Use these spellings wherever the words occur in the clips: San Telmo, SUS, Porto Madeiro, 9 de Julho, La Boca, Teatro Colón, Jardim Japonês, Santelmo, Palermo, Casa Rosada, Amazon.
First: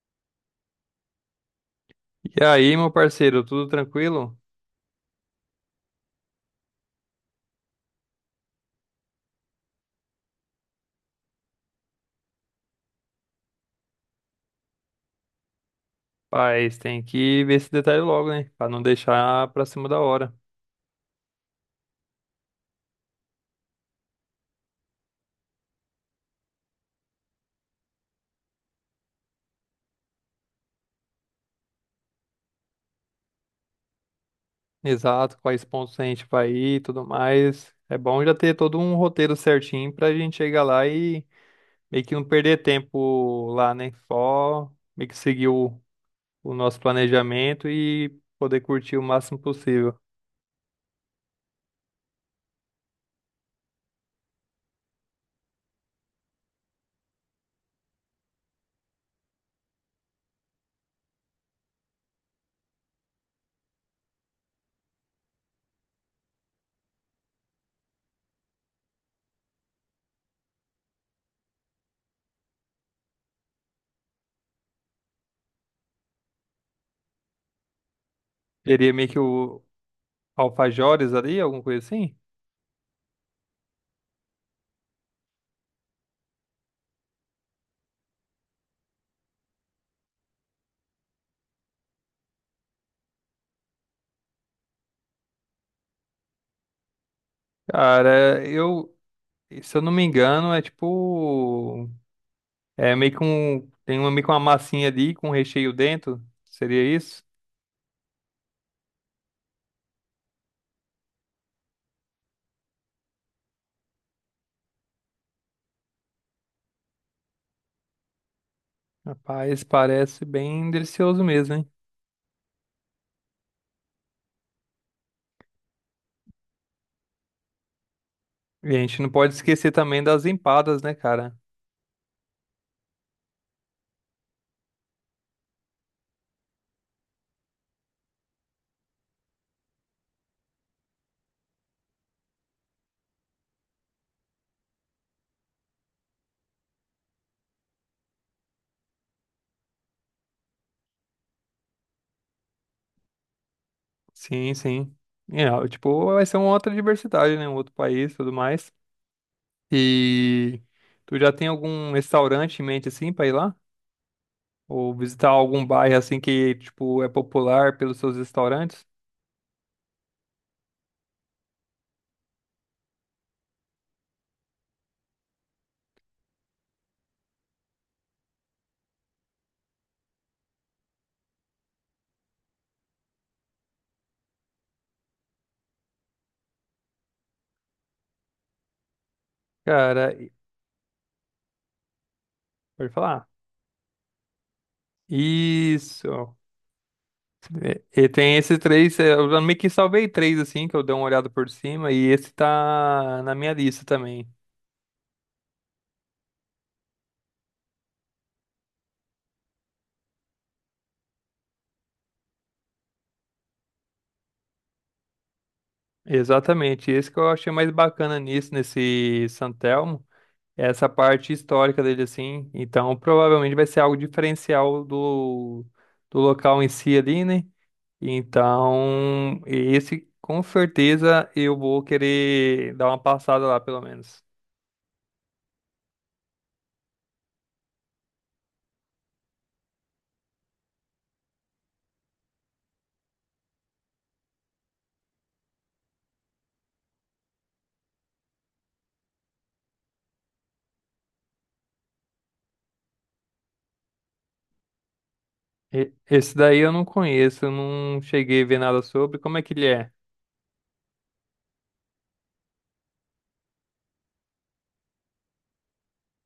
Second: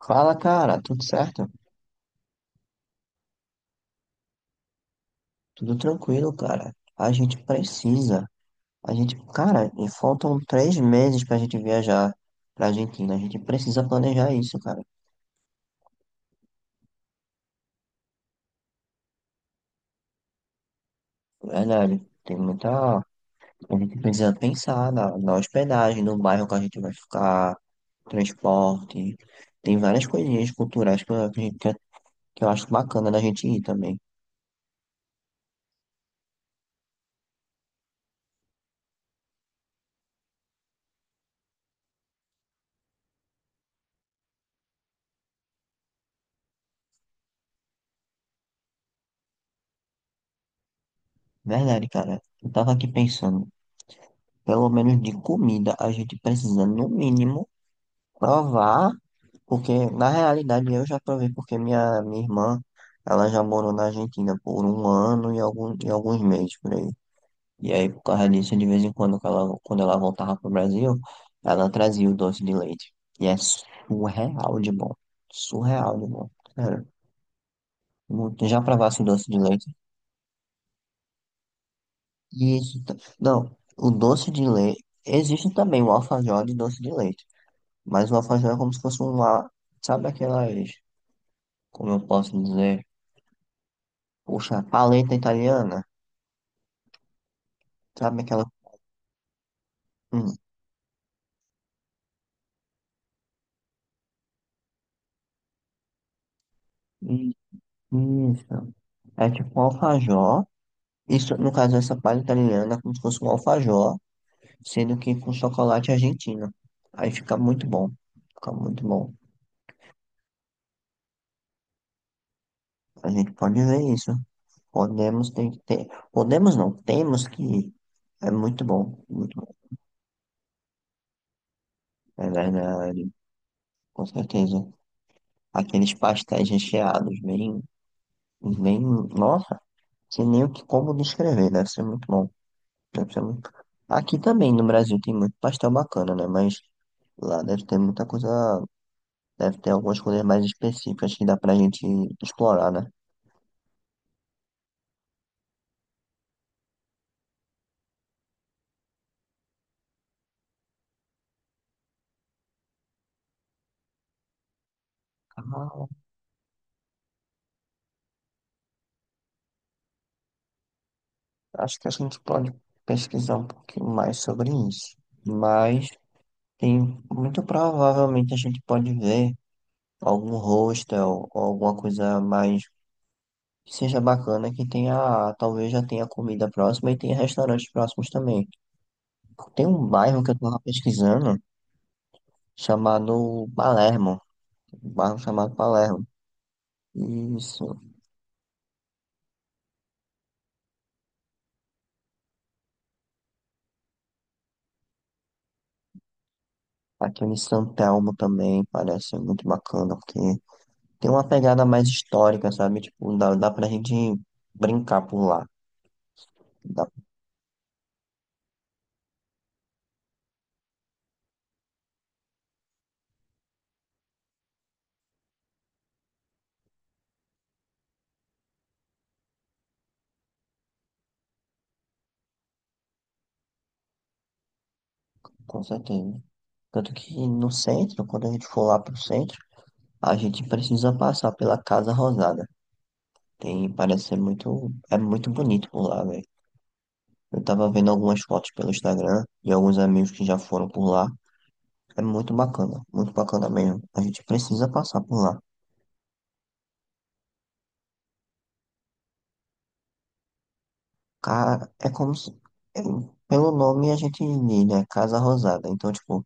Fala, cara, tudo certo? E aí, meu parceiro, tudo tranquilo? Tudo tranquilo, cara. A gente precisa. A gente, cara, e faltam 3 meses pra gente viajar pra Argentina. A gente precisa planejar isso, cara. Mas tem que ver esse detalhe logo, né? Pra não deixar pra cima da hora. Verdade. Tem muita. A gente precisa pensar na hospedagem, no bairro que a gente vai ficar, transporte. Tem várias coisinhas culturais que eu acho bacana da gente ir também. Exato, quais pontos a gente vai ir e tudo mais. É bom já ter todo um roteiro certinho pra gente chegar lá e meio que não perder tempo lá, né? Só meio que seguir o nosso planejamento e poder curtir o máximo possível. Verdade, cara. Eu tava aqui pensando, pelo menos de comida, a gente precisa, no mínimo, provar. Porque, na realidade, eu já provei, porque minha irmã, ela já morou na Argentina por um ano e alguns meses por aí. E aí, por causa disso, de vez em quando, quando ela voltava pro Brasil, ela trazia o doce de leite. E é surreal de bom. Surreal de bom. Sério. Já Seria provasse o meio que doce de o leite? Alfajores ali, alguma coisa assim? Isso. Não, o doce de leite. Existe também o alfajor de doce de leite. Mas o alfajor é como se fosse um lá. Sabe aquelas. Como eu posso dizer? Puxa, paleta italiana, sabe aquela. Cara, eu, se eu não me Hum, engano, é tipo é meio que um. Tem uma, meio que uma massinha ali com recheio dentro. Seria isso? i- isso. É tipo um alfajor. Isso, no caso, essa paleta italiana é como se fosse um alfajor, sendo que com chocolate argentino. Aí fica muito bom. Fica muito bom. Rapaz, parece bem delicioso mesmo, hein? A gente pode ver isso. Podemos tem que ter. Podemos não, temos que ir. É muito E a bom, gente não pode muito bom. esquecer também das empadas, né, cara? É verdade, com certeza. Aqueles pastéis recheados, bem, bem. Nossa, sem nem o que como descrever, deve ser muito bom. Deve ser muito. Aqui também no Brasil tem muito pastel bacana, né? Mas lá deve ter muita coisa. Deve ter algumas coisas mais específicas que dá pra gente explorar, né? Sim, sim. É, ó, tipo, vai ser uma outra diversidade, né? Um outro país e tudo mais. E tu já tem algum restaurante em mente assim pra ir lá? Ou visitar algum Ah, bairro assim que, tipo, é popular pelos seus restaurantes? acho que a gente pode pesquisar um pouquinho mais sobre isso. Mas tem muito provavelmente a gente pode ver algum hostel ou alguma coisa mais que seja bacana que tenha, talvez já tenha comida próxima e tenha restaurantes próximos também. Tem um Cara, bairro e- que eu tava pesquisando, Pode falar? chamado Palermo, um bairro chamado Palermo. Isso. Isso. E tem esses três, eu meio que salvei três assim, que eu dei uma olhada por cima, e esse tá na minha lista também. Aquele em São Telmo também parece muito bacana, porque tem uma pegada mais histórica, sabe? Tipo, dá pra gente brincar por lá. Dá, Exatamente, esse que eu achei mais bacana nisso, nesse Santelmo, é essa parte histórica dele, assim. Então, provavelmente vai ser algo diferencial do local em si ali, né? Então, esse com certeza eu vou querer dar uma passada lá, pelo menos. com certeza. Tanto que no centro, quando a gente for lá pro centro, a gente precisa passar pela Casa Rosada. Tem, parece ser muito, é muito bonito por lá, velho. Eu tava vendo algumas fotos pelo Instagram de alguns amigos que já foram por lá. É muito bacana mesmo. A gente precisa passar por lá. Esse daí eu não conheço, eu não cheguei a ver nada sobre. Como é que ele é? Cara, é como se. é- Pelo nome a gente diz, né? Casa Rosada. Então, tipo,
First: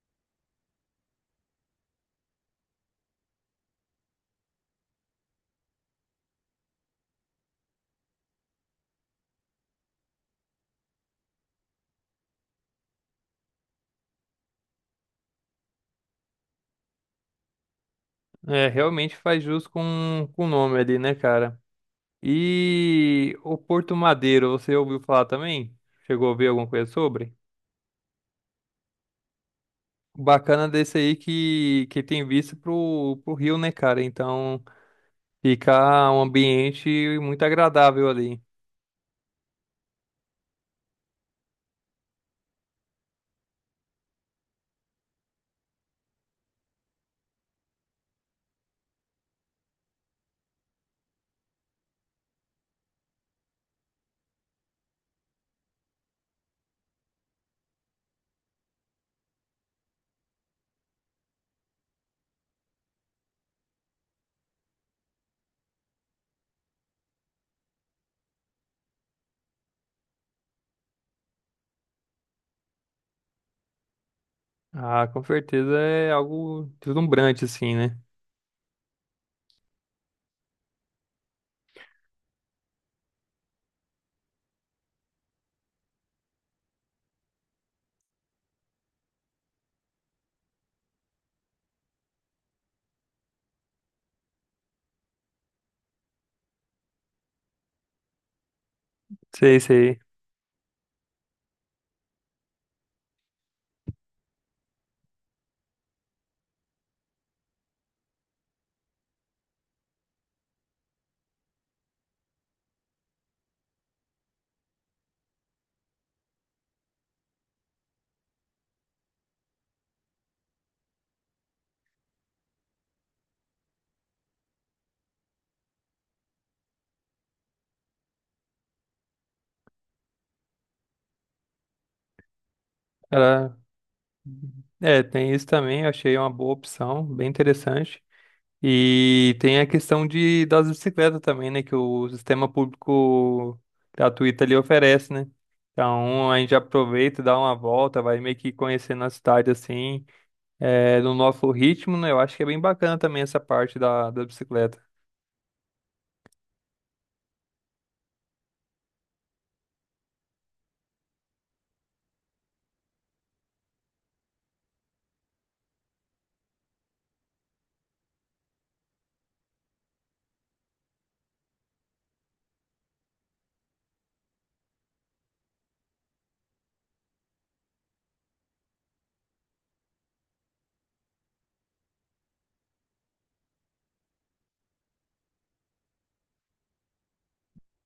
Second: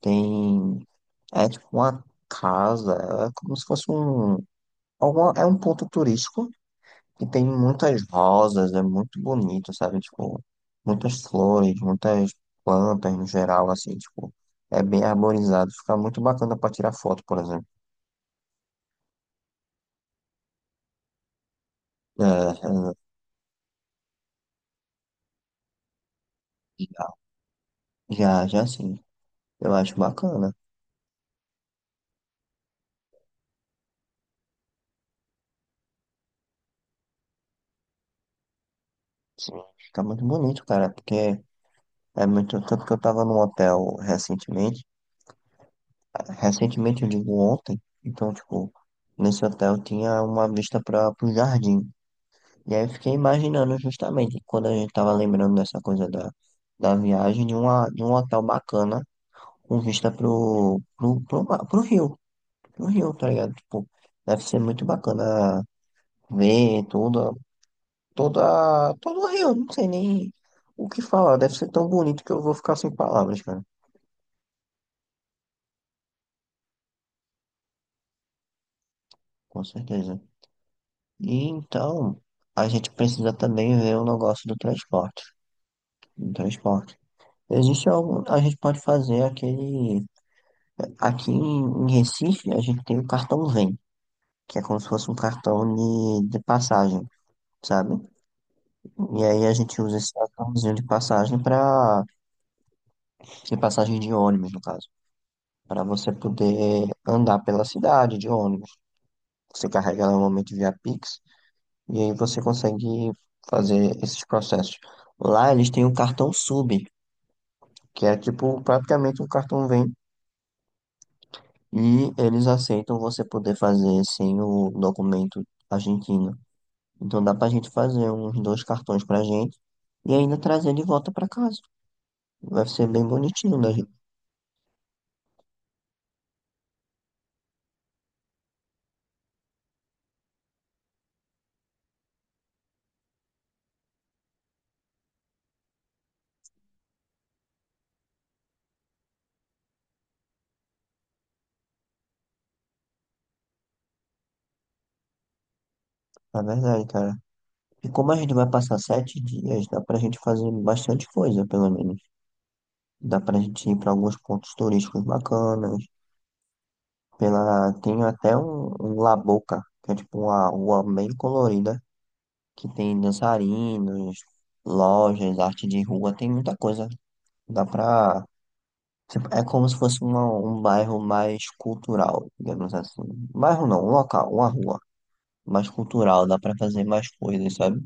tem. É tipo uma casa, é como se fosse um. É um ponto turístico que tem muitas rosas, é muito bonito, sabe? Tipo, muitas flores, muitas plantas no geral, assim, tipo, é bem arborizado, fica muito bacana pra tirar foto, por exemplo. É, realmente faz jus com o nome ali, né, cara? É, E o Porto Madeiro, você ouviu falar também? Chegou a ouvir alguma coisa sobre? é, já, já, sim, eu acho O bacana. Bacana desse aí que tem vista pro rio, né, cara? Então fica um ambiente muito agradável ali. Sim, fica muito bonito, cara, porque é muito. Tanto que eu tava num hotel recentemente, recentemente eu digo ontem, então, tipo, nesse hotel tinha uma vista para pro jardim. E aí eu fiquei imaginando justamente, quando a gente tava lembrando dessa coisa da viagem, de um hotel bacana, com vista pro rio, tá ligado? Tipo, deve ser muito bacana ver tudo, todo Rio, não sei nem o que falar. Deve ser tão bonito que eu vou ficar sem palavras, cara. Ah, com certeza é algo deslumbrante, assim, né? Com certeza. E então, a gente precisa também ver o negócio do transporte. Do transporte. Existe algo, a gente pode fazer aquele. Aqui em Recife, a gente tem o cartão Vem, que é como se fosse um cartão de passagem, sabe? E aí a Sei, gente usa sei. esse cartãozinho de passagem para. De passagem de ônibus, no caso. Para você poder andar pela cidade de ônibus. Você carrega ela normalmente via Pix e aí você consegue fazer esses processos. Lá eles têm um cartão sub, que é tipo praticamente um cartão Vem e eles aceitam você poder fazer sem o documento argentino. Então dá pra gente fazer uns dois cartões pra gente e ainda trazer de volta pra casa. Vai ser bem Cara, bonitinho, né, gente? é, tem isso também, eu achei uma boa opção, bem interessante. E tem a questão de, das bicicletas também, né? Que o sistema público gratuito ali oferece, né? Então a gente aproveita, dá uma volta, vai meio que conhecendo a cidade assim, é, no nosso ritmo, né? Eu acho que é bem bacana também essa parte da bicicleta. Na verdade, cara. E como a gente vai passar 7 dias, dá pra gente fazer bastante coisa, pelo menos. Dá pra gente ir pra alguns pontos turísticos bacanas. Tem até um La Boca, que é tipo uma rua bem colorida, que tem dançarinos, lojas, arte de rua, tem muita coisa. Dá pra. Tipo, é como se fosse um bairro mais cultural, digamos assim. Bairro não, um local, uma rua mais cultural, dá pra fazer mais coisas, sabe?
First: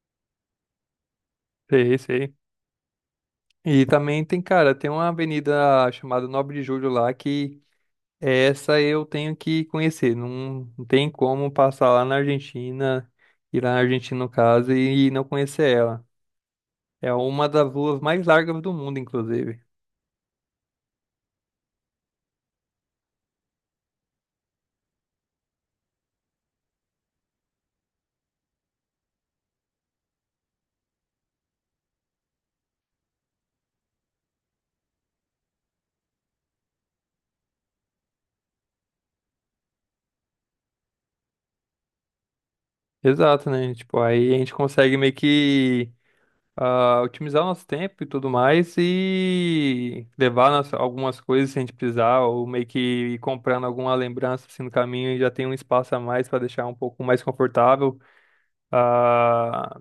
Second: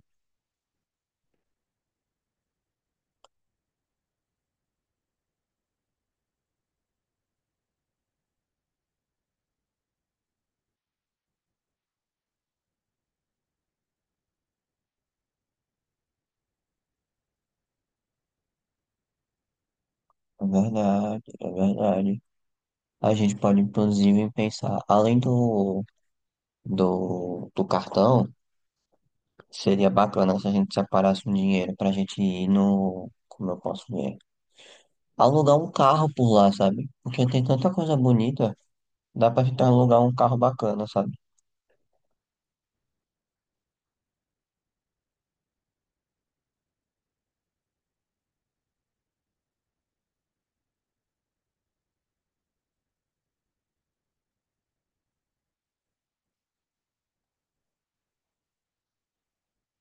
Sei, sei. E também tem, cara, tem uma avenida chamada 9 de Julho lá que essa eu tenho que conhecer. Não, não tem como passar lá na Argentina, ir lá na Argentina no caso, e não conhecer ela. É uma das luas mais largas do mundo, inclusive. É verdade, é verdade. A gente pode, inclusive, pensar, além do cartão. Seria bacana se a gente separasse um dinheiro pra gente ir no. Como eu posso ver? Alugar um carro por lá, sabe? Porque tem tanta coisa bonita, dá pra gente alugar um carro bacana, sabe? Exato, né? Tipo, aí a gente consegue meio que otimizar o nosso tempo e tudo mais e levar algumas coisas se a gente precisar, ou meio que ir comprando alguma lembrança assim, no caminho e já tem um espaço a mais para deixar um pouco mais confortável. Ah,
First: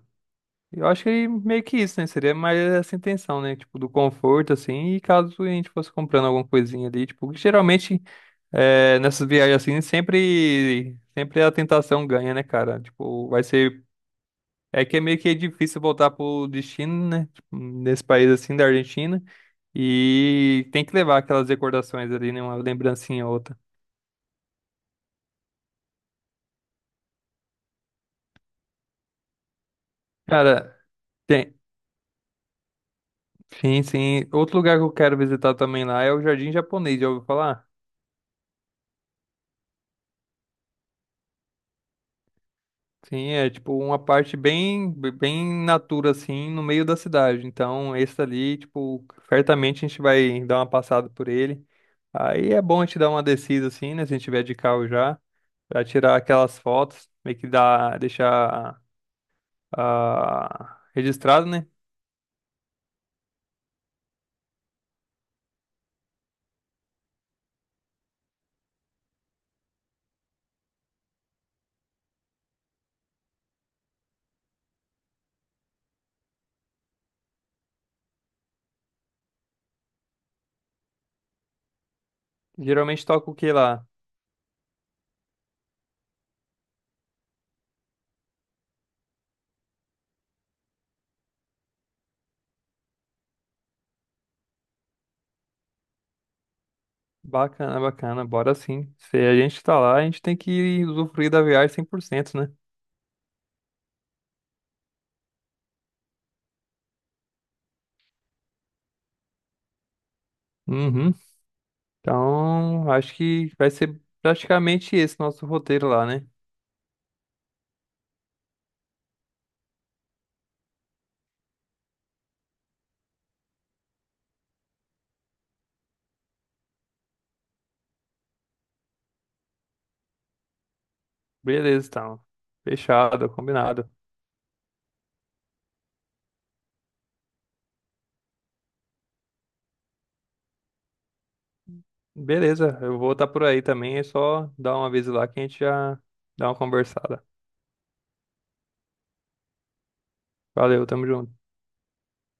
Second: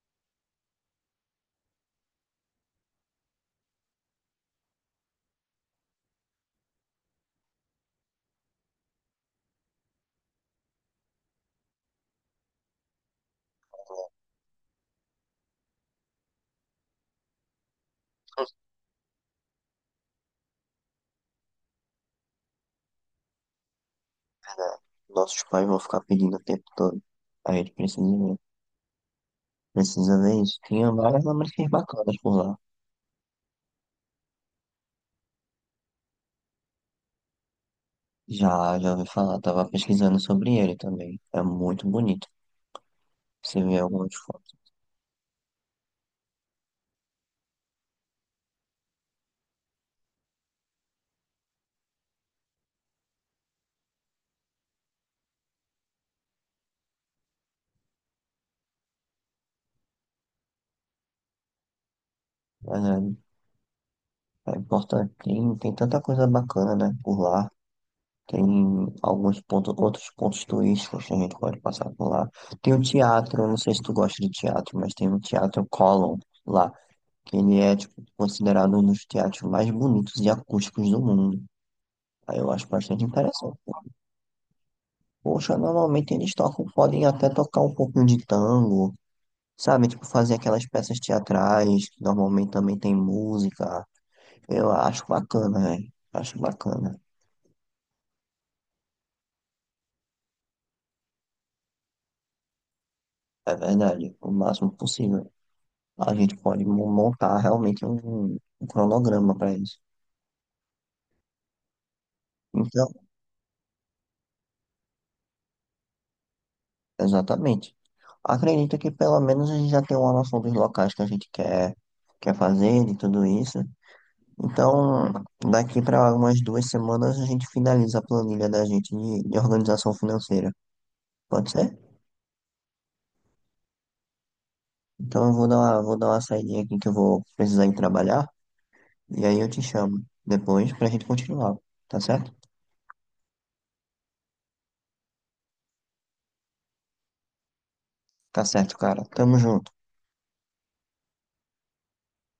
eu acho que meio que isso, né? Seria mais essa intenção, né? Tipo, do conforto, assim, e caso a gente fosse comprando alguma coisinha ali, tipo, geralmente. É, nessas viagens assim, sempre a tentação ganha, né, cara? Tipo, vai ser. É que é meio que difícil voltar pro destino, né? Tipo, nesse país É assim da Argentina. E tem que levar aquelas recordações ali, né? Uma lembrancinha ou outra. verdade. Nossos pais vão ficar pedindo o tempo todo. A gente precisa ver. Precisa ver isso. Cara, Tinha várias tem. lembranças bacanas por lá. Sim, sim. Outro lugar que eu quero visitar também lá é o Jardim Japonês, já ouviu falar? Já ouvi falar, tava pesquisando sobre ele também. É muito bonito. Sim, é Você tipo vê uma algumas parte fotos. bem, bem natura, assim, no meio da cidade. Então, esse ali, tipo, certamente a gente vai dar uma passada por ele. Aí é bom a gente dar uma descida assim, né? Se a gente tiver de carro já, pra tirar aquelas fotos, meio que dá, deixar registrado, né? Mas é importante. Tem tanta coisa bacana, né? Por lá. Tem alguns pontos, outros pontos turísticos que a gente pode passar por lá. Tem um teatro, eu não sei se tu gosta de teatro, mas tem um teatro Colón lá, que ele é tipo, considerado um dos teatros mais bonitos e acústicos do mundo. Aí eu acho bastante Geralmente toca o que interessante. lá? Poxa, normalmente eles tocam, podem até tocar um pouquinho de tango, sabe? Tipo, fazer aquelas peças teatrais, que normalmente também tem música. Eu acho bacana, velho. Acho bacana. Bacana, bacana, bora sim. Se a gente tá lá, a gente tem que usufruir da viagem 100%, né? É verdade, o máximo possível. A gente pode montar realmente um cronograma para isso. Uhum. Então, Então, acho que vai ser praticamente esse nosso roteiro lá, né? exatamente. Acredito que pelo menos a gente já tem uma noção dos locais que a gente quer, fazer, de tudo isso. Então, daqui para umas duas semanas a gente finaliza a planilha da gente de organização financeira. Pode ser? Beleza, então. Fechado, combinado. Então eu vou dar uma saidinha aqui que eu vou precisar ir trabalhar. E aí eu te chamo depois pra gente continuar. Tá certo? Beleza, eu vou estar por aí também, é só dar uma vez lá que a gente já dá uma conversada. Tá certo, cara. Tamo junto. Valeu, tamo junto.